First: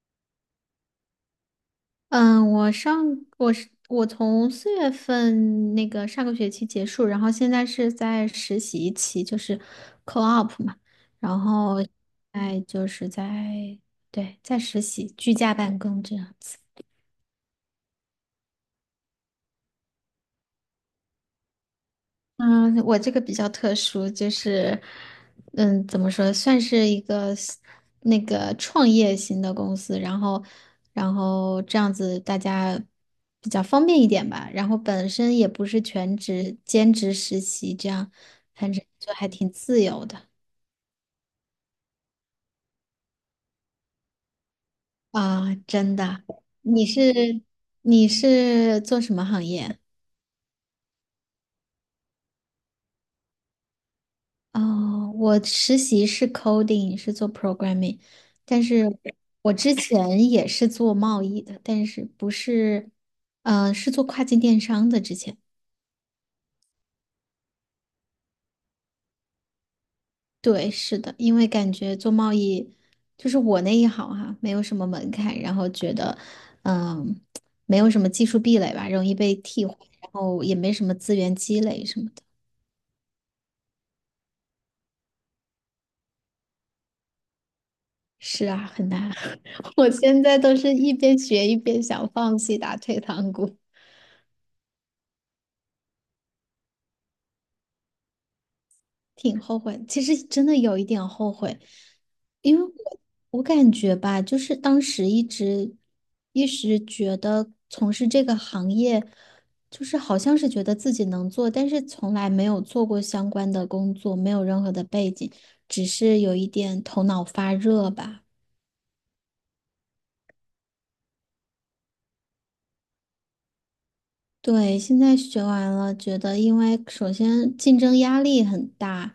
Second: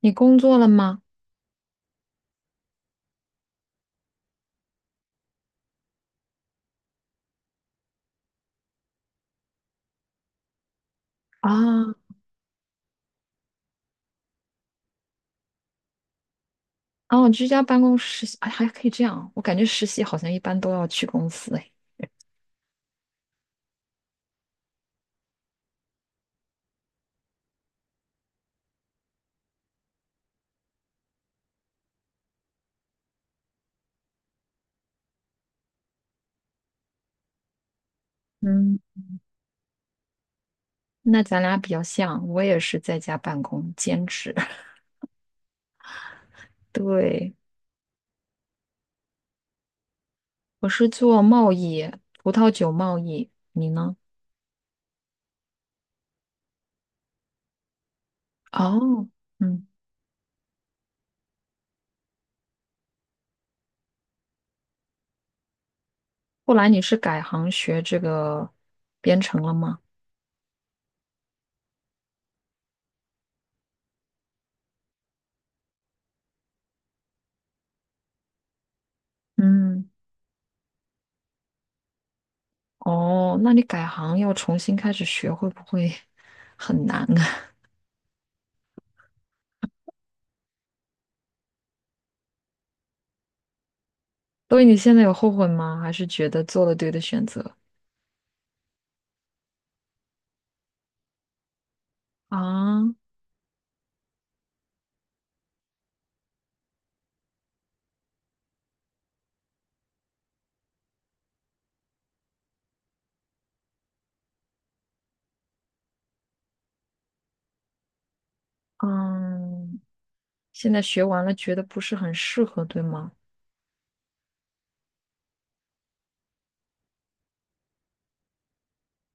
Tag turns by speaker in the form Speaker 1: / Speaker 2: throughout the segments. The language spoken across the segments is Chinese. Speaker 1: 你工作了吗？
Speaker 2: 嗯，我上我是我从四月份那个上个学期结束，然后现在是在实习期，就是 co-op 嘛，然后
Speaker 1: 啊。
Speaker 2: 哎就是，对，在实习居家办公这样子。
Speaker 1: 哦，居家办公实习，哎，还可以这样啊。我感觉实习好像一般都要去公司，哎，
Speaker 2: 嗯，我这个比较特殊，就是，嗯，怎么说，算是一个 那个创业型的公司，然后，这样子大家比较方便一点吧。然后本身也不是全职兼职实习，这样反
Speaker 1: 嗯。
Speaker 2: 正就还挺自由的。
Speaker 1: 那咱俩比较像，我也是在家办公兼职。
Speaker 2: 啊，真的。你
Speaker 1: 对，
Speaker 2: 是你是做什么行业？
Speaker 1: 我是做贸易，葡萄酒贸易。你呢？
Speaker 2: 哦，我实习是 coding，是做 programming，但是
Speaker 1: 哦。
Speaker 2: 我
Speaker 1: 嗯。
Speaker 2: 之前也是做贸易的，但是不是，是做跨境电商的。之前，
Speaker 1: 后来你是改行学这个编程了吗？
Speaker 2: 对，是的，因为感觉做贸易就是我那一行哈、没有什么门槛，然后觉得，嗯，没有什么技术壁垒吧，容易被替换，
Speaker 1: 嗯。
Speaker 2: 然后也没什么资源积累什么的。
Speaker 1: 哦，那你改行要重新开始学，会不会很难啊？
Speaker 2: 是啊，很难。我现在都是一边学一边想放弃打退堂鼓。
Speaker 1: 所以你现在有后悔吗？还是觉得做了对的选择？
Speaker 2: 挺后悔，其实真的有一点后悔，因为我
Speaker 1: 啊。
Speaker 2: 我感觉吧，就是当时一直觉得从事这个行业，就是好像是觉得自己能做，但是从来没有做过相关的工作，没有任何的背景，只是有一点头脑发热吧。
Speaker 1: 嗯。现在学完了，觉得不是很适合，对吗？
Speaker 2: 对，现在学完了，觉得因为首先竞争压力很大，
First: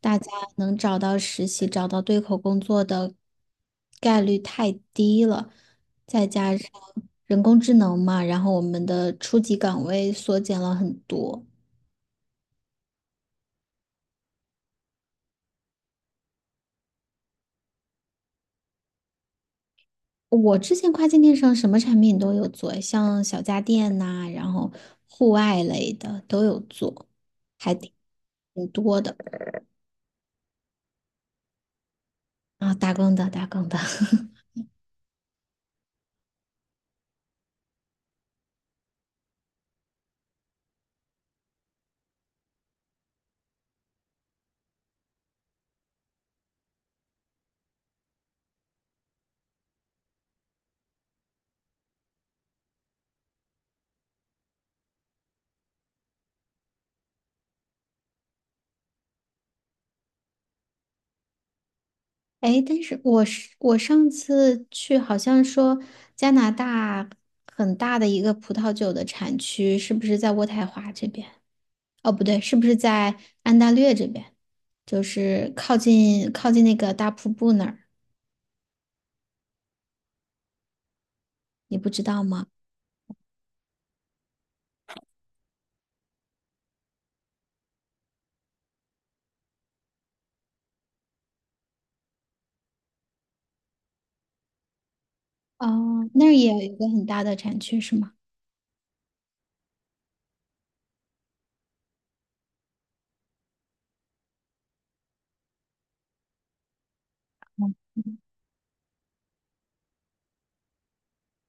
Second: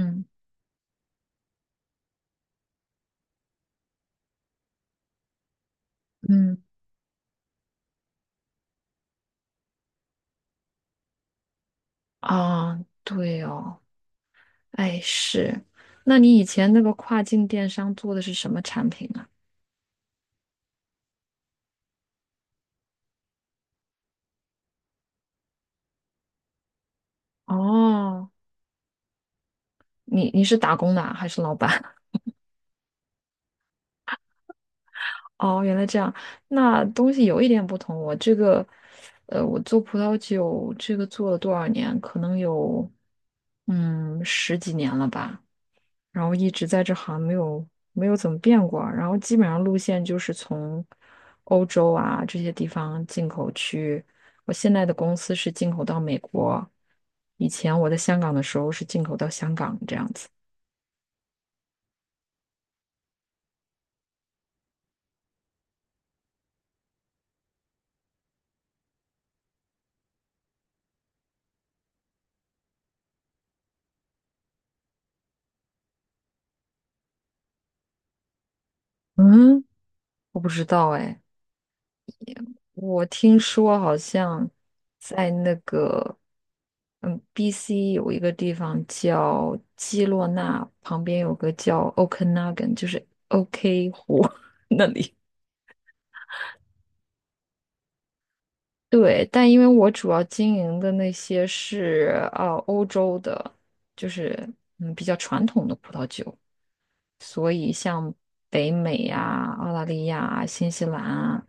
Speaker 2: 大家能找到实习、找到对口工作的概率太低了，再
Speaker 1: 嗯。
Speaker 2: 加上人工智能嘛，然后我们的初级岗位缩减了很多。
Speaker 1: 啊，对哦，哎是，那你以前那个跨境电商做的是什么产品啊？
Speaker 2: 我之前跨境电商什么产品都有做，像小家电呐、然后户外类的都有做，还挺
Speaker 1: 哦。
Speaker 2: 挺多的。
Speaker 1: 你你是打工的啊还是老板？
Speaker 2: 啊，打工的，打工的。
Speaker 1: 哦，原来这样，那东西有一点不同。我这个，我做葡萄酒这个做了多少年？可能有，嗯，十几年了吧。然后一直在这行没有怎么变过，然后基本上路线就是从欧洲啊这些地方进口去。我现在的公司是进口到美国，以前我在香港的时候是进口到香港这样子。
Speaker 2: 哎，但是我上次去，好像说加拿大很大的一个葡萄酒的产区，是不是在渥太华这边？哦，不对，是不是在安大略这边？就是靠近那个大瀑布那儿，
Speaker 1: 嗯，我不知道哎。
Speaker 2: 你不知道吗？
Speaker 1: 我听说好像在那个BC 有一个地方叫基洛纳，旁边有个叫 Okanagan,就是 OK 湖 那里。
Speaker 2: 哦，那儿也有一个很大的产区，是吗？
Speaker 1: 对，但因为我主要经营的那些是欧洲的，就是比较传统的葡萄酒，所以像北美呀、澳大利亚啊新西兰啊、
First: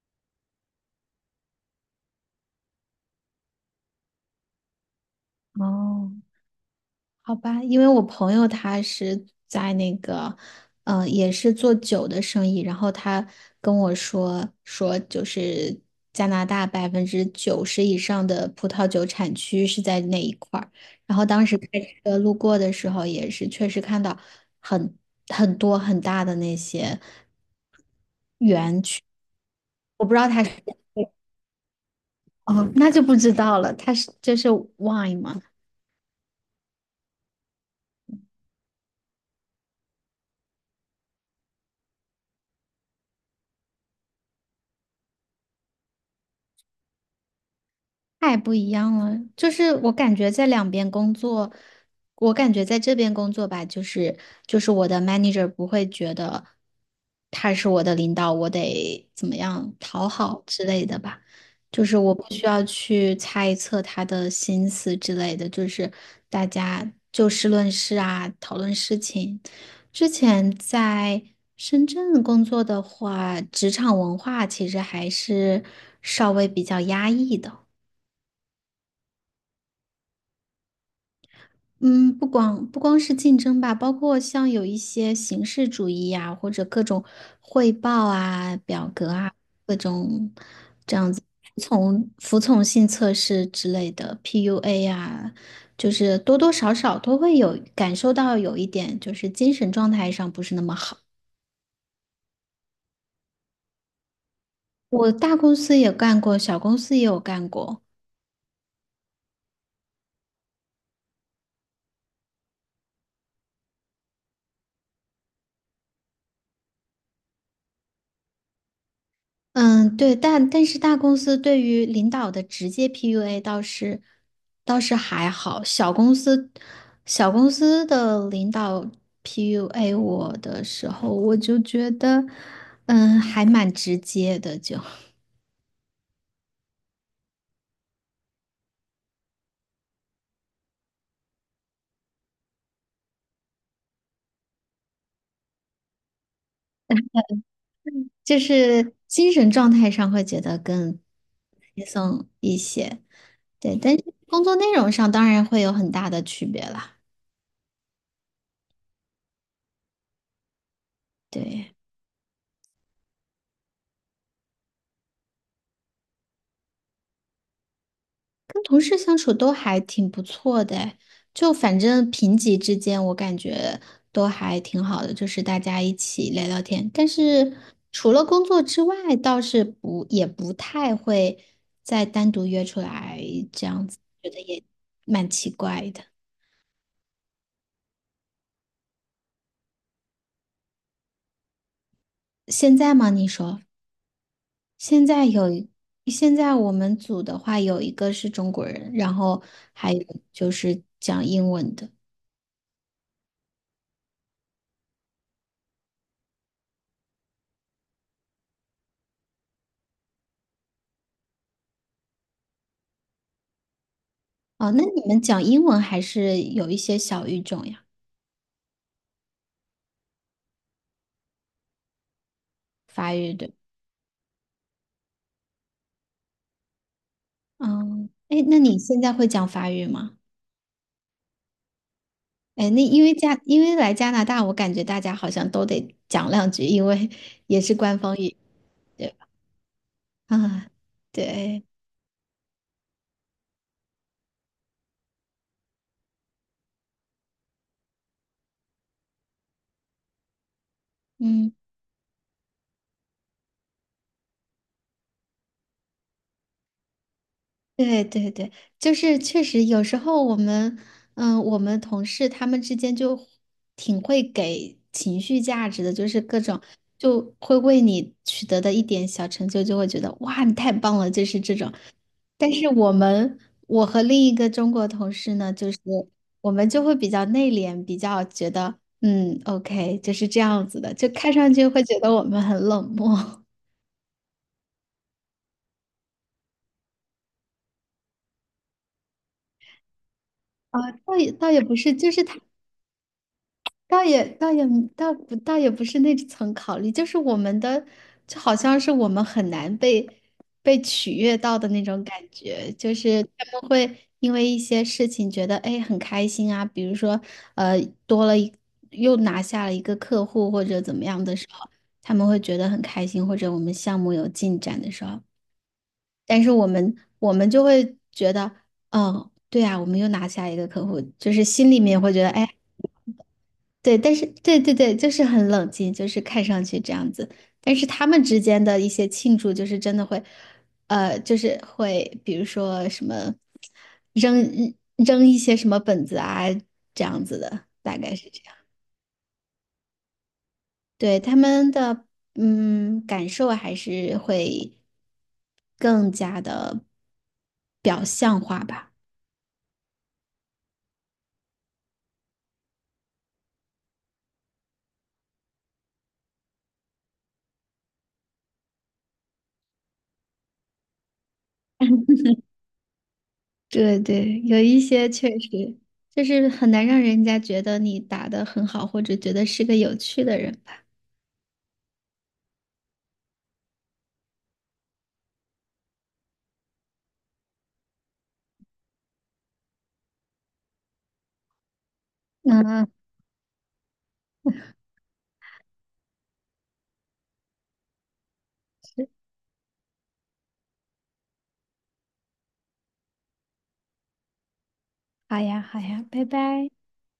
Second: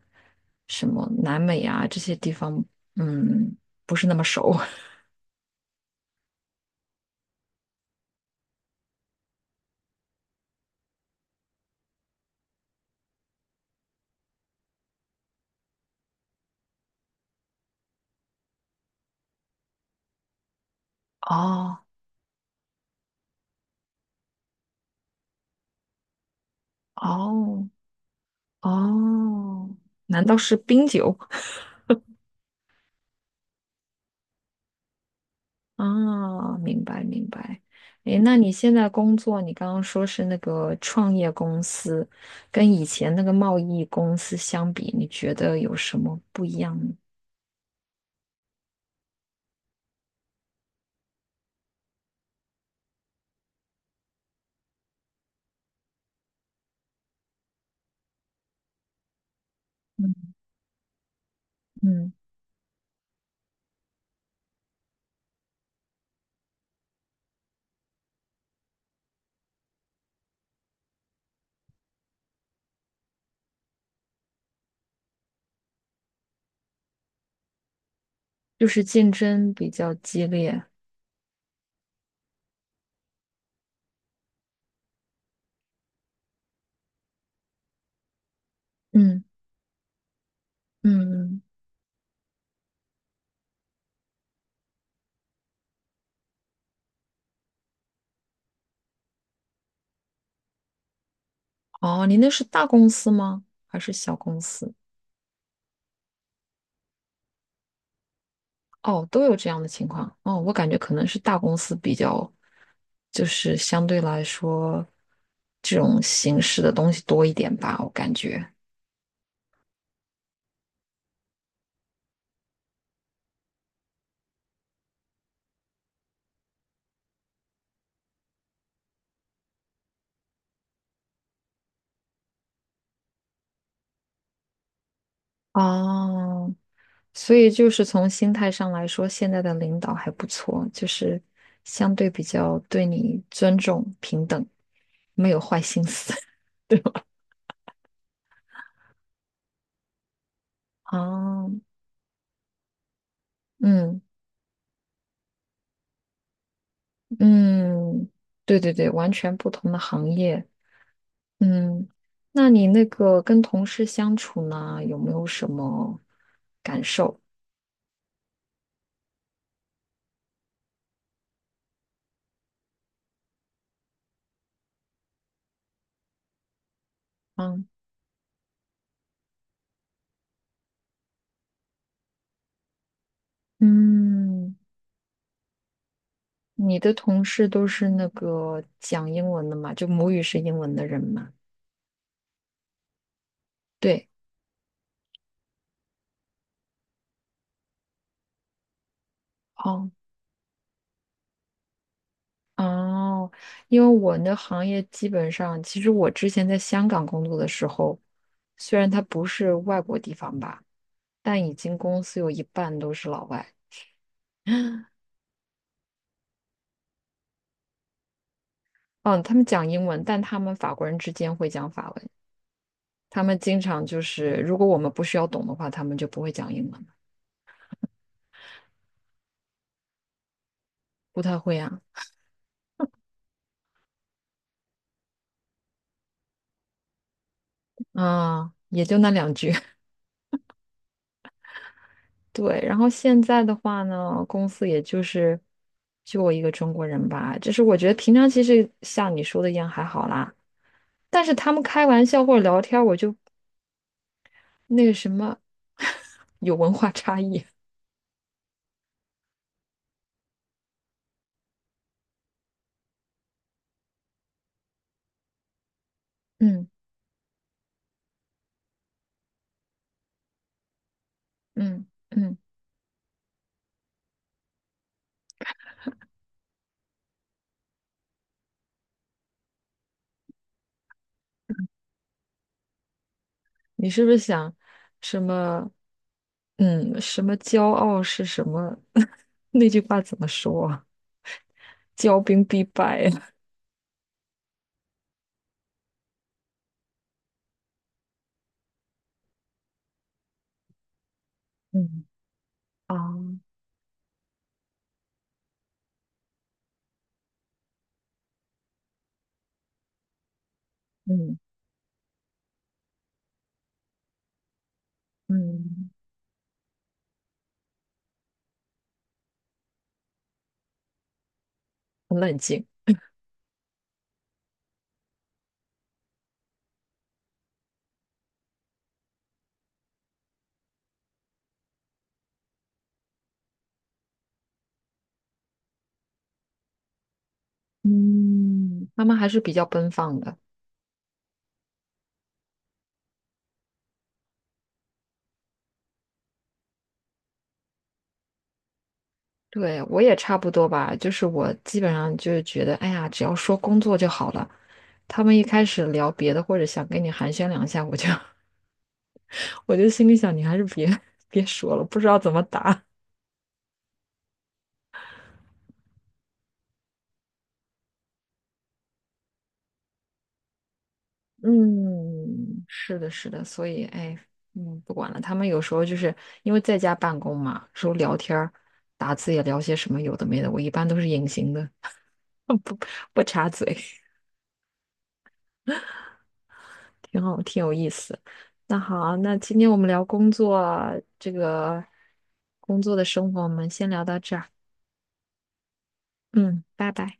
Speaker 1: 什么南美啊这些地方，嗯，不是那么熟。
Speaker 2: 哦，好吧，因为我朋友他是在那个，也是做酒的生意，然后他跟我说说，就是加拿大百分之九十以上的葡萄酒产区是在那一块儿，然后当时开
Speaker 1: 哦
Speaker 2: 车路过的时候，也是确实看到很很多很大的那些
Speaker 1: 哦
Speaker 2: 园，
Speaker 1: 哦，
Speaker 2: 我不知
Speaker 1: 难
Speaker 2: 道
Speaker 1: 道
Speaker 2: 他是，
Speaker 1: 是冰酒？
Speaker 2: 哦，那就不知道了，这是 wine 吗？
Speaker 1: 啊，明白明白。诶，那你现在工作，你刚刚说是那个创业公司，跟以前那个贸易公司相比，你觉得有什么不一样呢？
Speaker 2: 太不一样了，就是我感觉在两边工作，我感觉在这边工作吧，就是我的 manager 不会觉得他是我的领导，我得怎么样讨
Speaker 1: 嗯。
Speaker 2: 好之类的吧，就是
Speaker 1: 嗯，
Speaker 2: 我不需要去猜测他的心思之类的，就是大家就事论事啊，讨论事情。之前在深圳工作的话，职场文化其实还是稍微比较压抑的。
Speaker 1: 就是竞争比较激烈。
Speaker 2: 嗯，不光是竞争吧，包括像有一些形式主义呀、或者各种汇报啊、表格
Speaker 1: 嗯
Speaker 2: 啊，各种
Speaker 1: 嗯。
Speaker 2: 这样子
Speaker 1: 嗯。
Speaker 2: 服从性测试之类的 PUA 啊，就是多多少少都会有感受到有一点，就是精神状态上不是那么好。
Speaker 1: 哦，你那是大公司吗？还是小公司？
Speaker 2: 我大公司也干过，小公司也有干过。
Speaker 1: 哦，都有这样的情况。哦，我感觉可能是大公司比较，就是相对来说，这种形式的东西多一点吧，我感觉。
Speaker 2: 嗯，对，但但是大公司对于领导的直接 PUA 倒是还好，小公司的领导 PUA 我的时候，我就觉得，嗯，还蛮直接的就，
Speaker 1: 哦，所以就是从心态上来说，现在的领导还不错，就是相对比较对你尊重、平等，没有坏心思。对吧？
Speaker 2: 就是精神状态上会觉得更
Speaker 1: 哦。
Speaker 2: 轻松一些，对，但
Speaker 1: 嗯
Speaker 2: 是工作内容上当然会有很大的区别啦，
Speaker 1: 嗯。对对对，完全不同的行业。
Speaker 2: 对。
Speaker 1: 嗯。那你那个跟同事相处呢，有没有什么感受？
Speaker 2: 跟同事相处都还挺不错的诶，就反正平级之间，我感觉都还挺好的，就是大家一起聊聊天。但
Speaker 1: 啊。
Speaker 2: 是除了工作之外，倒是不也不太会再单独约出来这样子，觉得
Speaker 1: 嗯。
Speaker 2: 也蛮奇怪的。
Speaker 1: 你的同事都是那个讲英文的嘛，就母语是英文的人嘛？
Speaker 2: 现在吗？你说
Speaker 1: 对。
Speaker 2: 现在有一，现在我们组的话，有一个是中国人，然后
Speaker 1: 哦
Speaker 2: 还有就是讲英文的。
Speaker 1: 哦，因为我那行业基本上，其实我之前在香港工作的时候，虽然它不是外国地方吧，但已经公司有一半都是老外。
Speaker 2: 哦，那你们讲英文还是有一些小语种呀？
Speaker 1: 嗯，他们讲英文，但他们法国人之间会讲法文。
Speaker 2: 法
Speaker 1: 他
Speaker 2: 语
Speaker 1: 们
Speaker 2: 对，
Speaker 1: 经常就是，如果我们不需要懂的话，他们就不会讲英文。
Speaker 2: 嗯，哎，那你现在会讲法语吗？
Speaker 1: 不太会啊。
Speaker 2: 哎，那因为加，因为来加拿大，我感觉大家好像都得讲两句，因为 也是官方语，
Speaker 1: 啊，也就那
Speaker 2: 对
Speaker 1: 两句。
Speaker 2: 吧啊，对，
Speaker 1: 对，然后现在的话呢，公司也就是就我一个中国人吧，就是我觉得平常其实像你说的一样还好啦。但是他
Speaker 2: 嗯，
Speaker 1: 们开玩笑或者聊天儿我就那个什么，有文化差异。
Speaker 2: 对对对，就是确实有时候我们，嗯，我们同事他们之间就挺会给情绪价值的，就是各种
Speaker 1: 嗯
Speaker 2: 就会为你取得的一点小成就，就会觉得哇，你太棒了，就是这种。
Speaker 1: 嗯嗯。
Speaker 2: 但是我们，我和另一个中国同事呢，就是我们就会比较内敛，比较觉得，嗯，OK，就是这样子的，就看上去会觉得我们很冷漠。
Speaker 1: 你是不是想什么？嗯，什么骄傲是什么？那句话怎么说啊？
Speaker 2: 啊，倒也不是，就
Speaker 1: 骄
Speaker 2: 是他。
Speaker 1: 兵必败啊。
Speaker 2: 倒也倒也倒也不是那层考虑，就是我们的，就好像是我们很难被取悦到的 那种
Speaker 1: 嗯。
Speaker 2: 感觉，就
Speaker 1: 啊。
Speaker 2: 是他们会因为一些事情觉得哎很开心啊，比如说呃多了一又拿下了一个客户或者怎么样的
Speaker 1: 嗯
Speaker 2: 时候，他们会觉得很开心，或者我们项目有进展的时候，
Speaker 1: 嗯。
Speaker 2: 但是我们就会觉得，嗯，对啊，我们又拿下一个客户，就是心里面会
Speaker 1: 很
Speaker 2: 觉得
Speaker 1: 冷
Speaker 2: 哎。
Speaker 1: 静。
Speaker 2: 对，但是对对对，就是很冷静，就是看上去这样子。但是他们之间的一些庆祝，就是真的会，就是会，比如说什么扔扔一些什么本子啊，这样子的，大概是这样。
Speaker 1: 嗯，妈妈还是比较奔放的。
Speaker 2: 对，他们的感受还是会更加的，表。
Speaker 1: 对，我也差不多吧，就是我基本上就是觉得，哎呀，只要说工作就好了。他们一开始聊别的，或者想跟你寒暄两下，我就 我就心里想，你还是别 别说了，不知道怎么答。
Speaker 2: 对对，有一些确实就是很难让人家觉得你打得很好，或者觉得是个有趣的人吧。
Speaker 1: 嗯，是的，是的，所以哎，嗯，不管了。他们有时候就是因为在家办公嘛，说聊天儿、打字也聊些什么有的没的，我一般都是隐形的，
Speaker 2: 嗯。
Speaker 1: 不插嘴。挺好，挺有意思。那好，那今天我们聊工作，这个工作的生活，我们先聊到这儿。
Speaker 2: 好呀，好呀，拜
Speaker 1: 嗯，
Speaker 2: 拜。
Speaker 1: 拜拜。